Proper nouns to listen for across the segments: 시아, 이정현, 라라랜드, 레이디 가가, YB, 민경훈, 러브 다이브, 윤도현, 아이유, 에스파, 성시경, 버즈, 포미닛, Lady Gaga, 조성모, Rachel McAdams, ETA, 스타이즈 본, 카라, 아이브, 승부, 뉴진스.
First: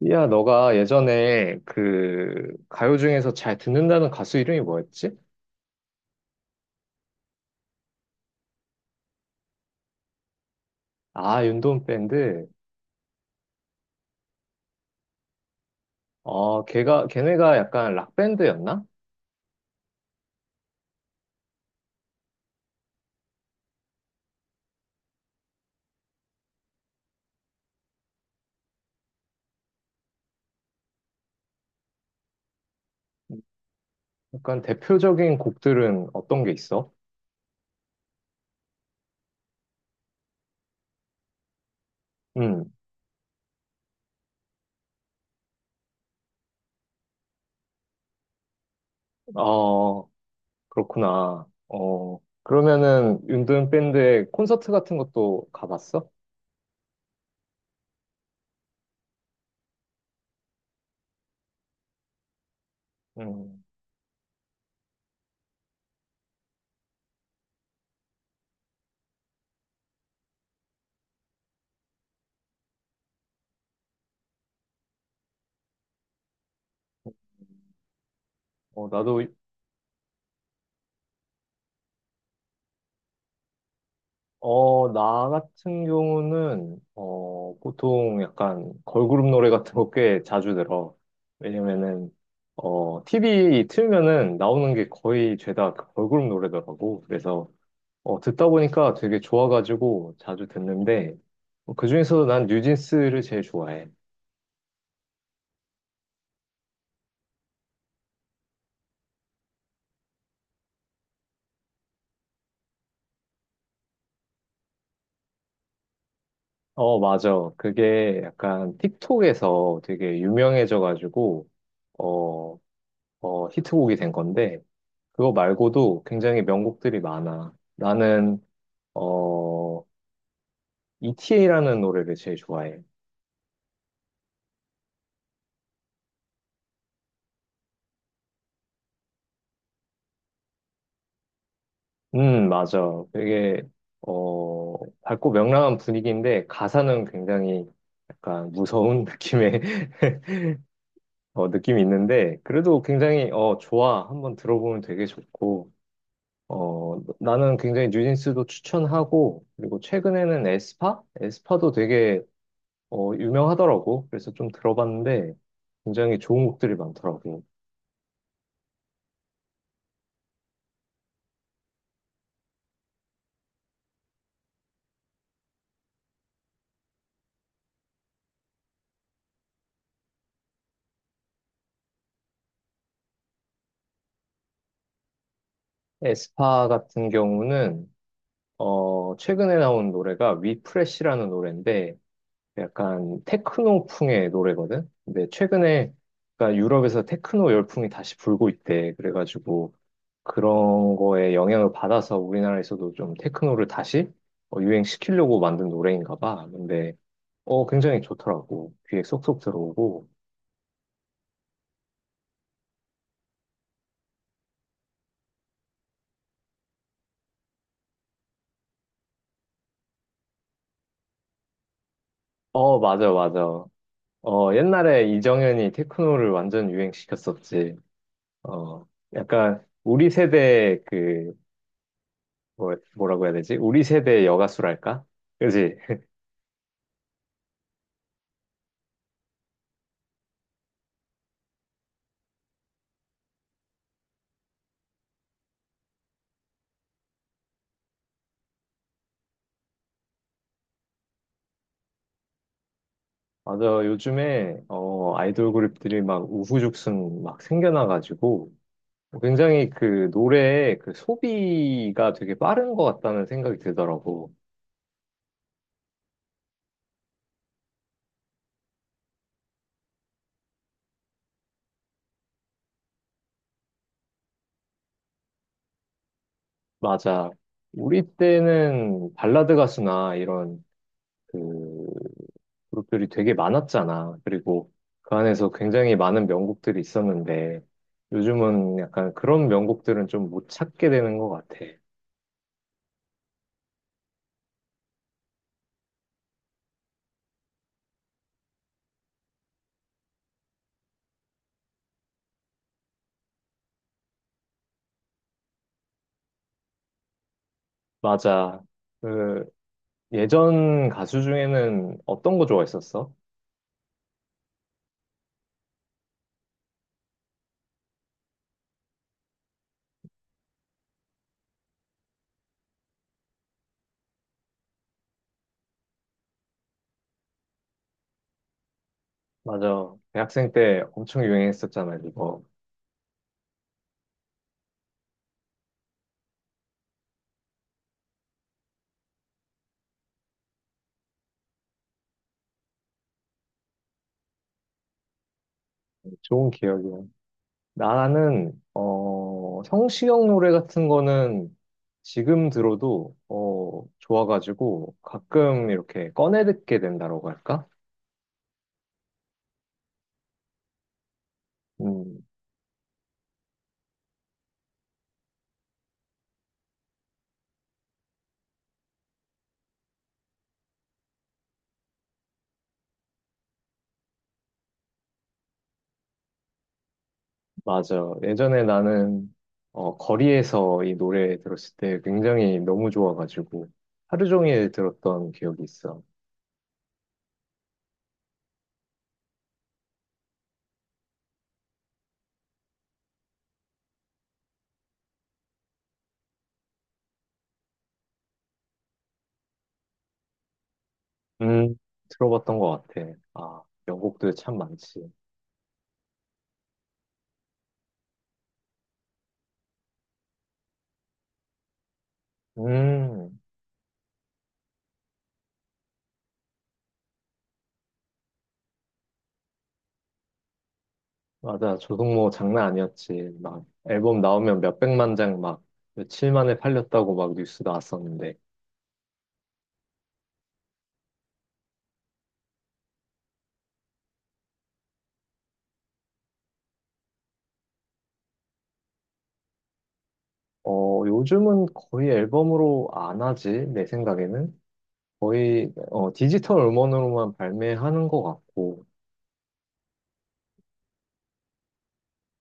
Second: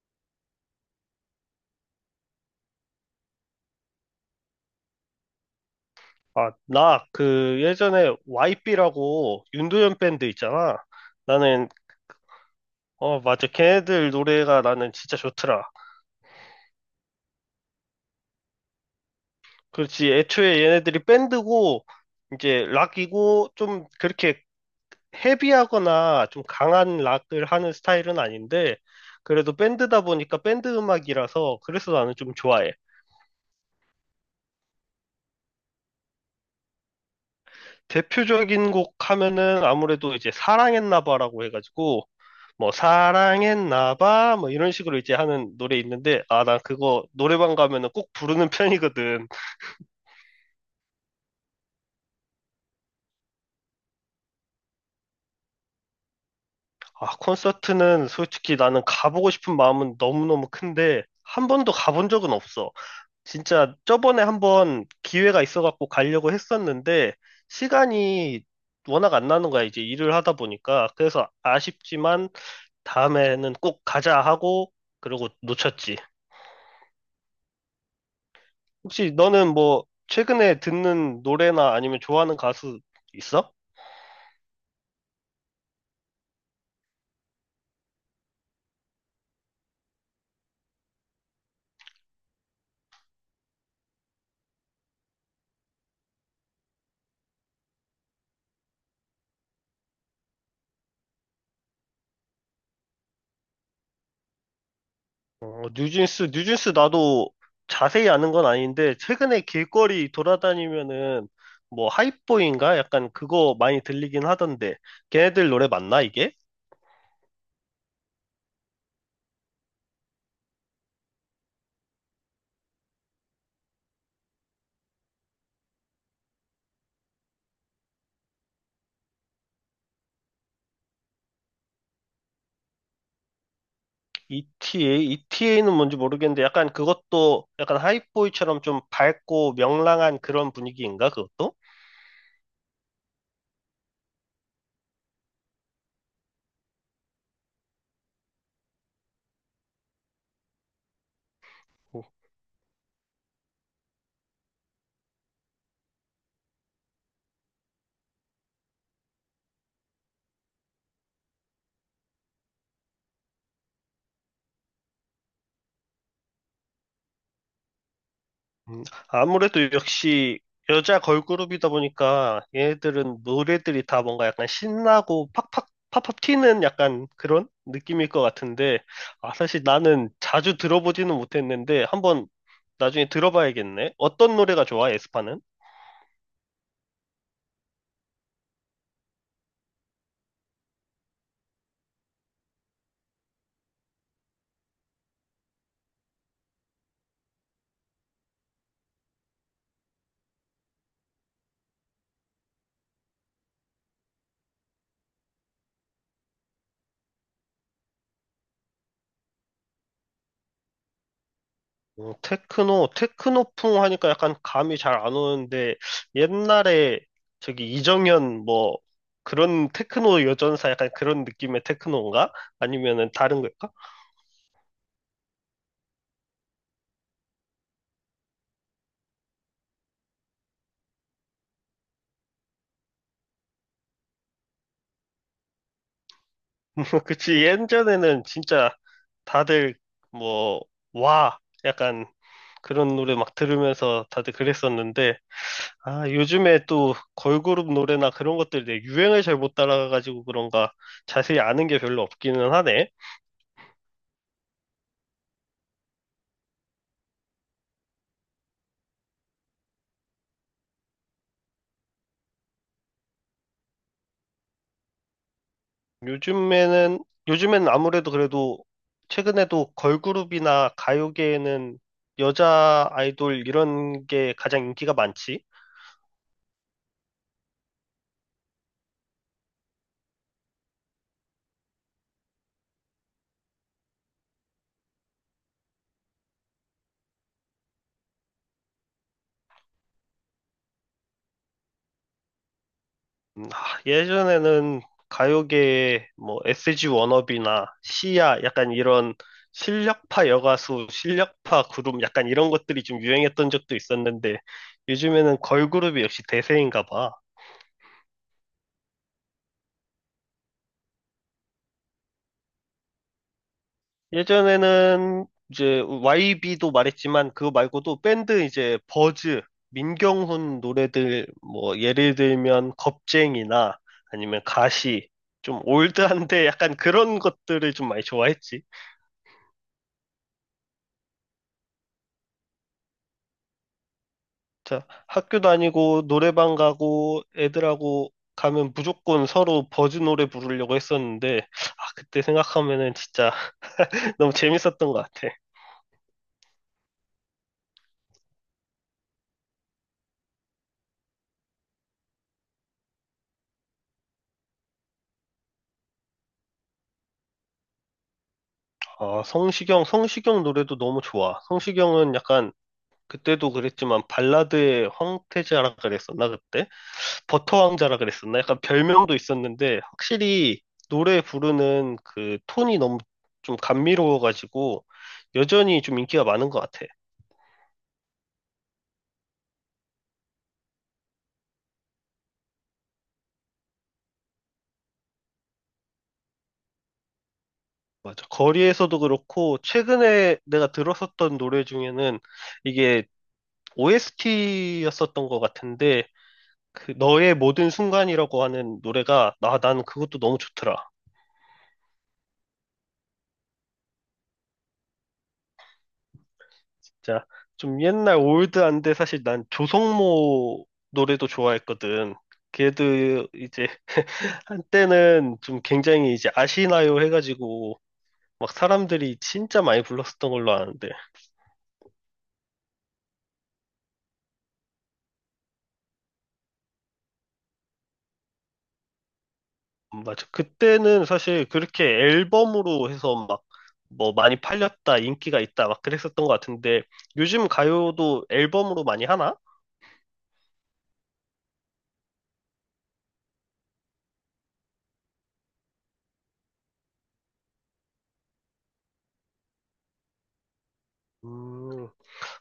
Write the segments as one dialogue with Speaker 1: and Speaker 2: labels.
Speaker 1: 삐야, 너가 예전에 그 가요 중에서 잘 듣는다는 가수 이름이 뭐였지?
Speaker 2: 아, 나, 그, 예전에 YB라고 윤도현 밴드 있잖아.
Speaker 1: 아, 윤
Speaker 2: 나는,
Speaker 1: 도은 밴드.
Speaker 2: 어, 맞아. 걔네들 노래가 나는 진짜 좋더라.
Speaker 1: 걔네가 약간 락밴드였나?
Speaker 2: 그렇지. 애초에 얘네들이 밴드고, 이제 락이고, 좀 그렇게 헤비하거나 좀 강한 락을 하는 스타일은 아닌데, 그래도 밴드다 보니까 밴드 음악이라서, 그래서 나는 좀 좋아해.
Speaker 1: 약간 대표적인 곡들은 어떤 게 있어?
Speaker 2: 대표적인 곡 하면은 아무래도 이제 사랑했나 봐라고 해가지고
Speaker 1: 음.
Speaker 2: 뭐 사랑했나 봐 뭐 이런 식으로 이제 하는 노래 있는데 아 난 그거 노래방 가면은 꼭 부르는 편이거든.
Speaker 1: 어, 그렇구나. 그러면은 윤도은 밴드의 콘서트 같은 것도 가봤어?
Speaker 2: 아 콘서트는 솔직히 나는 가보고 싶은 마음은 너무너무 큰데 한 번도 가본 적은 없어.
Speaker 1: 음.
Speaker 2: 진짜 저번에 한번 기회가 있어갖고 가려고 했었는데 시간이 워낙 안 나는 거야 이제 일을 하다 보니까 그래서 아쉽지만 다음에는 꼭 가자 하고, 그러고 놓쳤지. 혹시
Speaker 1: 나도.
Speaker 2: 너는 뭐, 최근에 듣는 노래나 아니면 좋아하는 가수 있어?
Speaker 1: 나 같은 경우는, 보통 약간 걸그룹 노래 같은 거 꽤 자주 들어. 왜냐면은, TV 틀면은 나오는 게 거의 죄다 그 걸그룹 노래더라고. 그래서, 듣다 보니까 되게 좋아가지고 자주 듣는데, 그중에서도 난 뉴진스를 제일 좋아해.
Speaker 2: 어, 뉴진스, 뉴진스 나도 자세히 아는 건 아닌데, 최근에 길거리 돌아다니면은, 뭐, 하이보인가? 약간 그거 많이 들리긴 하던데, 걔네들 노래 맞나, 이게?
Speaker 1: 어, 맞아. 그게 약간 틱톡에서 되게 유명해져가지고, 어, 히트곡이 된 건데, 그거 말고도 굉장히 명곡들이 많아. 나는, 어, ETA라는 노래를 제일 좋아해.
Speaker 2: ETA? ETA는 뭔지 모르겠는데, 약간 그것도, 약간 하이보이처럼 좀 밝고 명랑한 그런 분위기인가, 그것도?
Speaker 1: 맞아. 되게 밝고 명랑한 분위기인데, 가사는 굉장히 약간 무서운 느낌의, 느낌이 있는데, 그래도 굉장히 좋아. 한번 들어보면 되게 좋고, 나는 굉장히 뉴진스도 추천하고, 그리고 최근에는 에스파? 에스파도 되게 유명하더라고. 그래서 좀 들어봤는데 굉장히 좋은 곡들이 많더라고.
Speaker 2: 음, 아무래도 역시 여자 걸그룹이다 보니까 얘네들은 노래들이 다 뭔가 약간 신나고 팍팍 팍팍 튀는 약간 그런 느낌일 것 같은데 아, 사실 나는 자주 들어보지는 못했는데 한번 나중에 들어봐야겠네. 어떤 노래가 좋아, 에스파는?
Speaker 1: 에스파 같은 경우는 최근에 나온 노래가 위프레시라는 노래인데 약간 테크노풍의 노래거든. 근데 최근에 그러니까 유럽에서 테크노 열풍이 다시 불고 있대. 그래가지고 그런 거에 영향을 받아서 우리나라에서도 좀 테크노를 다시 유행시키려고 만든 노래인가 봐. 근데 굉장히 좋더라고. 귀에 쏙쏙 들어오고.
Speaker 2: 어, 테크노, 테크노풍 하니까 약간 감이 잘 안 오는데 옛날에 저기 이정현 뭐 그런 테크노 여전사 약간 그런 느낌의 테크노인가?
Speaker 1: 어,
Speaker 2: 아니면은
Speaker 1: 맞아,
Speaker 2: 다른
Speaker 1: 맞아.
Speaker 2: 걸까?
Speaker 1: 옛날에 이정현이 테크노를 완전 유행시켰었지. 어, 약간 우리 세대 그, 뭐, 뭐라고 해야 되지? 우리 세대 여가수랄까? 그지?
Speaker 2: 그치. 예전에는 진짜 다들 뭐, 와. 약간 그런 노래 막 들으면서 다들 그랬었는데, 아, 요즘에 또 걸그룹 노래나 그런 것들 내 유행을 잘 못 따라가가지고 그런가 자세히 아는 게 별로 없기는 하네.
Speaker 1: 맞아. 요즘에, 아이돌 그룹들이 막 우후죽순 막 생겨나가지고 굉장히 그 노래의 그 소비가 되게 빠른 것 같다는 생각이 들더라고.
Speaker 2: 요즘에는, 요즘엔 아무래도 그래도 최근에도 걸그룹이나 가요계에는 여자 아이돌 이런 게 가장 인기가 많지.
Speaker 1: 맞아. 우리 때는 발라드 가수나 이런 그 그룹들이 되게 많았잖아. 그리고 그 안에서 굉장히 많은 명곡들이 있었는데 요즘은 약간 그런 명곡들은 좀 못 찾게 되는 것 같아.
Speaker 2: 아, 예전에는 가요계에 뭐 SG 워너비나 시아 약간 이런 실력파 여가수, 실력파 그룹 약간 이런 것들이 좀 유행했던 적도 있었는데 요즘에는 걸그룹이 역시 대세인가 봐.
Speaker 1: 맞아. 그 예전 가수 중에는 어떤 거 좋아했었어?
Speaker 2: 예전에는 이제 YB도 말했지만 그거 말고도 밴드 이제 버즈, 민경훈 노래들 뭐 예를 들면 겁쟁이나 아니면 가시 좀 올드한데 약간 그런 것들을 좀 많이 좋아했지.
Speaker 1: 맞아. 대학생 때 엄청 유행했었잖아, 이거.
Speaker 2: 자, 학교 다니고 노래방 가고 애들하고 가면 무조건 서로 버즈 노래 부르려고 했었는데 아, 그때 생각하면은 진짜 너무 재밌었던 것 같아.
Speaker 1: 좋은 기억이야. 나는 성시경 노래 같은 거는 지금 들어도 좋아가지고 가끔 이렇게 꺼내 듣게 된다고 할까?
Speaker 2: 아, 성시경, 성시경 노래도 너무 좋아. 성시경은
Speaker 1: 음,
Speaker 2: 약간 그때도 그랬지만 발라드의 황태자라 그랬었나 그때? 버터 왕자라 그랬었나? 약간 별명도 있었는데 확실히 노래 부르는 그 톤이 너무 좀 감미로워가지고 여전히 좀 인기가 많은 것 같아.
Speaker 1: 맞아. 예전에 나는 거리에서 이 노래 들었을 때 굉장히 너무 좋아가지고 하루 종일 들었던 기억이 있어.
Speaker 2: 맞아. 거리에서도 그렇고, 최근에 내가 들었었던 노래 중에는 이게 OST였었던 것 같은데, 그 너의 모든 순간이라고 하는 노래가, 아, 나는 그것도 너무 좋더라.
Speaker 1: 음, 들어봤던 것 같아. 아, 명곡들 참 많지.
Speaker 2: 진짜 좀 옛날 올드한데 사실 난 조성모 노래도 좋아했거든. 걔도
Speaker 1: 음,
Speaker 2: 이제 한때는 좀 굉장히 이제 아시나요 해가지고, 막 사람들이 진짜 많이 불렀었던 걸로 아는데,
Speaker 1: 맞아. 조성모 장난 아니었지. 막 앨범 나오면 몇백만 장 막 며칠 만에 팔렸다고 막 뉴스 나왔었는데.
Speaker 2: 맞아. 그때는 사실 그렇게 앨범으로 해서 막 뭐 많이 팔렸다, 인기가 있다, 막 그랬었던 것 같은데 요즘 가요도 앨범으로 많이 하나?
Speaker 1: 어, 요즘은 거의 앨범으로 안 하지, 내 생각에는. 거의 디지털 음원으로만 발매하는 것 같고.
Speaker 2: 음,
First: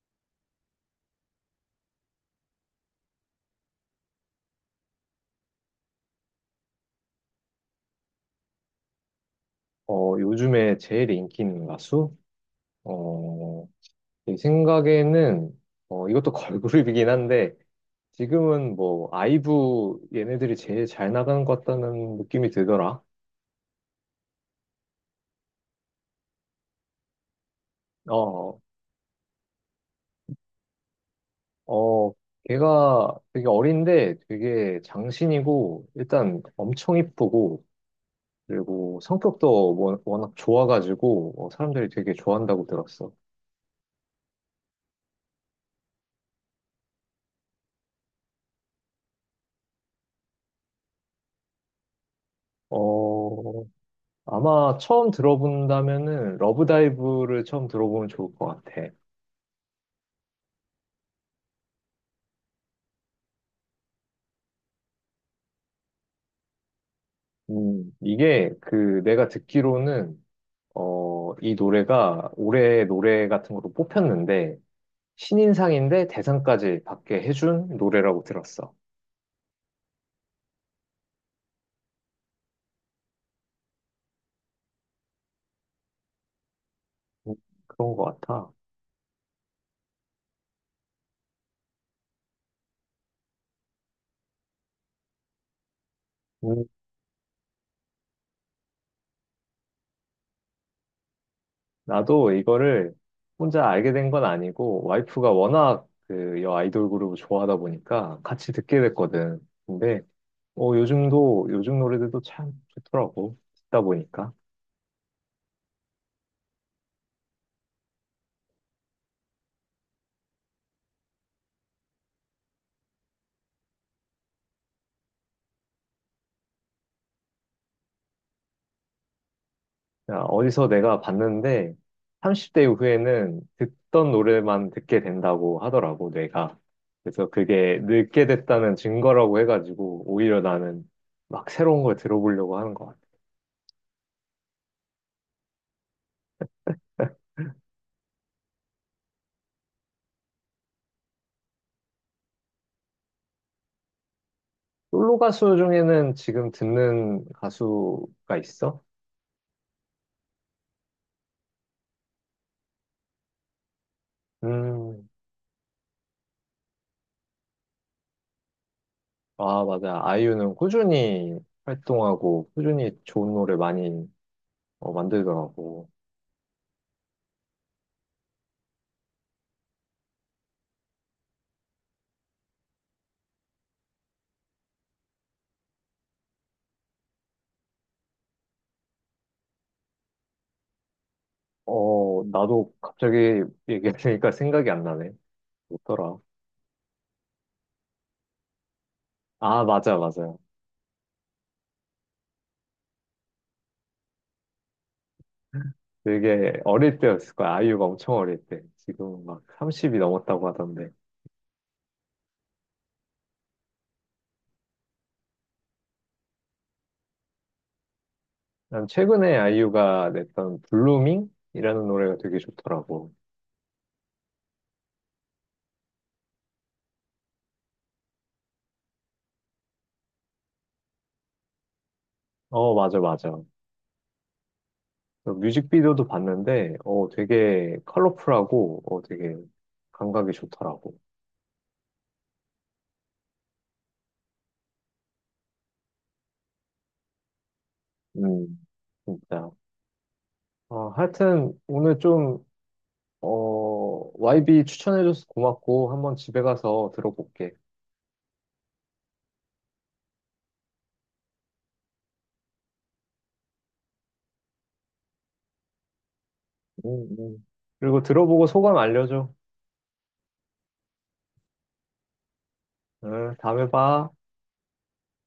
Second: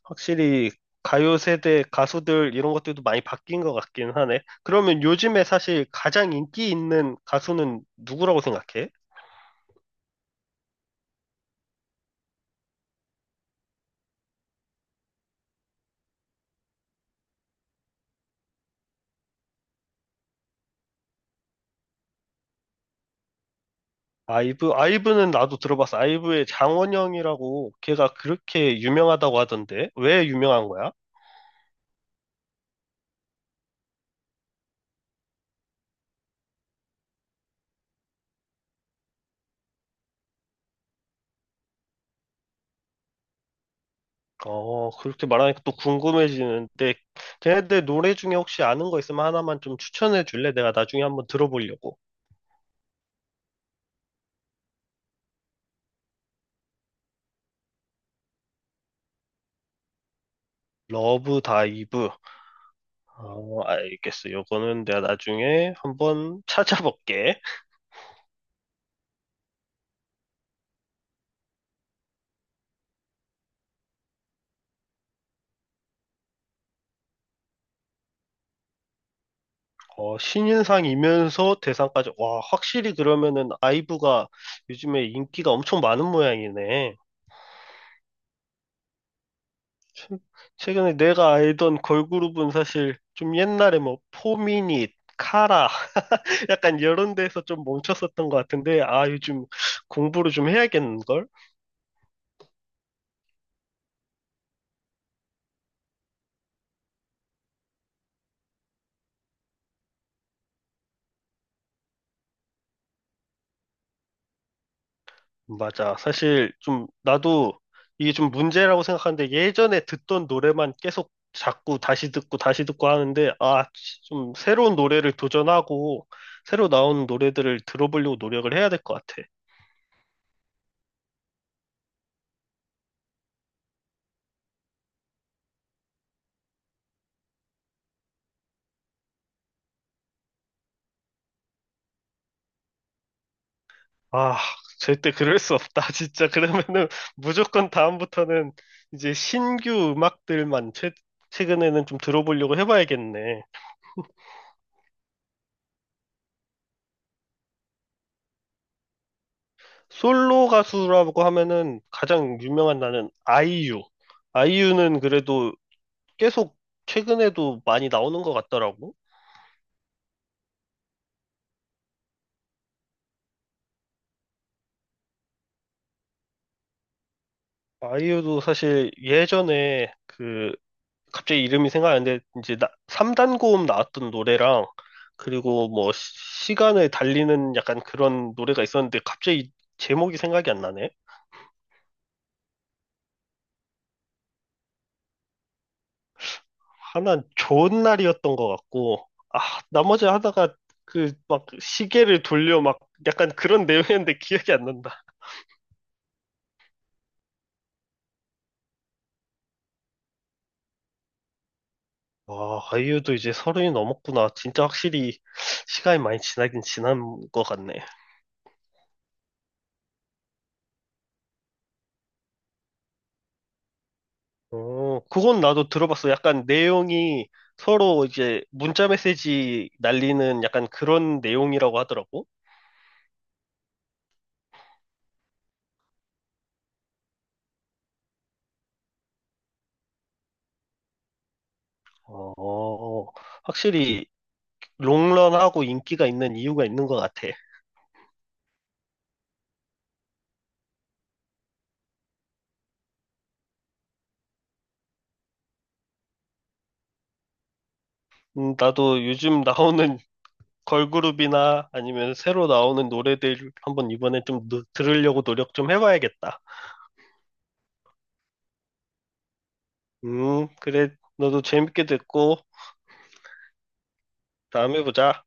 Speaker 2: 확실히 가요 세대 가수들 이런 것들도 많이 바뀐 것 같긴 하네. 그러면 요즘에 사실 가장 인기 있는 가수는 누구라고 생각해?
Speaker 1: 어, 요즘에 제일 인기 있는 가수? 어, 제 생각에는, 이것도 걸그룹이긴 한데, 지금은 뭐, 아이브 얘네들이 제일 잘 나가는 것 같다는 느낌이 들더라.
Speaker 2: 아이브? 아이브는 나도 들어봤어. 아이브의 장원영이라고 걔가
Speaker 1: 어,
Speaker 2: 그렇게 유명하다고 하던데 왜 유명한 거야?
Speaker 1: 어, 걔가 되게 어린데 되게 장신이고, 일단 엄청 이쁘고, 그리고 성격도 워낙 좋아가지고, 사람들이 되게 좋아한다고 들었어.
Speaker 2: 어, 그렇게 말하니까 또 궁금해지는데, 걔네들 노래 중에 혹시 아는 거 있으면 하나만 좀 추천해 줄래? 내가 나중에 한번 들어보려고.
Speaker 1: 어, 아마 처음 들어본다면은 러브다이브를 처음 들어보면 좋을 것 같아.
Speaker 2: 러브 다이브. 어, 알겠어. 요거는 내가 나중에 한번 찾아볼게.
Speaker 1: 이게 그 내가 듣기로는 이 노래가 올해 노래 같은 걸로 뽑혔는데 신인상인데 대상까지 받게 해준 노래라고 들었어.
Speaker 2: 어, 신인상이면서 대상까지. 와, 확실히 그러면은 아이브가 요즘에 인기가 엄청 많은 모양이네.
Speaker 1: 음, 그런 것 같아.
Speaker 2: 최근에 내가 알던 걸그룹은 사실 좀 옛날에 뭐 포미닛, 카라,
Speaker 1: 음,
Speaker 2: 약간 이런 데서 좀 멈췄었던 것 같은데, 아, 요즘 공부를 좀 해야겠는걸?
Speaker 1: 나도 이거를 혼자 알게 된 건 아니고 와이프가 워낙 그 여 아이돌 그룹을 좋아하다 보니까 같이 듣게 됐거든. 근데 요즘 노래들도 참 좋더라고. 듣다 보니까.
Speaker 2: 맞아. 사실 좀 나도 이게 좀 문제라고 생각하는데, 예전에 듣던 노래만 계속 자꾸 다시 듣고 다시 듣고 하는데, 아, 좀 새로운 노래를 도전하고, 새로 나오는 노래들을 들어보려고 노력을 해야 될 것 같아.
Speaker 1: 그냥 어디서 내가 봤는데, 30대 이후에는 듣던 노래만 듣게 된다고 하더라고, 뇌가. 그래서 그게 늙게 됐다는 증거라고 해가지고, 오히려 나는 막 새로운 걸 들어보려고 하는 것 같아.
Speaker 2: 아, 절대 그럴 수 없다. 진짜 그러면은 무조건 다음부터는 이제 신규 음악들만 최근에는 좀 들어보려고 해봐야겠네.
Speaker 1: 솔로 가수 중에는 지금 듣는 가수가 있어?
Speaker 2: 솔로 가수라고 하면은 가장 유명한 나는 아이유. 아이유는
Speaker 1: 음,
Speaker 2: 그래도 계속 최근에도 많이 나오는 것 같더라고.
Speaker 1: 아, 맞아. 아이유는 꾸준히 활동하고, 꾸준히 좋은 노래 많이 만들더라고.
Speaker 2: 아이유도 사실 예전에 그 갑자기 이름이 생각 안 나는데 이제 나, 3단 고음 나왔던 노래랑 그리고 뭐 시간을 달리는 약간 그런 노래가 있었는데 갑자기 제목이 생각이 안 나네.
Speaker 1: 나도 갑자기 얘기하니까 생각이 안 나네. 뭐더라?
Speaker 2: 하나는 좋은 날이었던 것 같고, 아,
Speaker 1: 아, 맞아,
Speaker 2: 나머지
Speaker 1: 맞아.
Speaker 2: 하다가 그 막 시계를 돌려 막 약간 그런 내용이었는데 기억이 안 난다.
Speaker 1: 되게 어릴 때였을 거야. 아이유가 엄청 어릴 때. 지금 막 30이 넘었다고 하던데.
Speaker 2: 와, 아이유도 이제 서른이 넘었구나. 진짜 확실히 시간이 많이 지나긴 지난 것 같네.
Speaker 1: 난 최근에 아이유가 냈던 블루밍이라는 노래가 되게 좋더라고.
Speaker 2: 어, 그건 나도 들어봤어. 약간 내용이 서로 이제 문자 메시지 날리는 약간 그런 내용이라고 하더라고.
Speaker 1: 어, 맞아, 맞아. 그 뮤직비디오도 봤는데, 되게 컬러풀하고, 되게 감각이 좋더라고.
Speaker 2: 어, 확실히 롱런하고 인기가 있는 이유가 있는 것 같아.
Speaker 1: 음, 진짜. 하여튼 오늘 좀 YB 추천해줘서 고맙고, 한번 집에 가서 들어볼게.
Speaker 2: 나도 요즘 나오는 걸그룹이나 아니면 새로 나오는 노래들 한번 이번에 좀 들으려고 노력 좀 해봐야겠다.
Speaker 1: 음, 음. 그리고 들어보고 소감 알려줘.
Speaker 2: 그래. 너도 재밌게 듣고
Speaker 1: 응, 다음에 봐.
Speaker 2: 다음에 보자.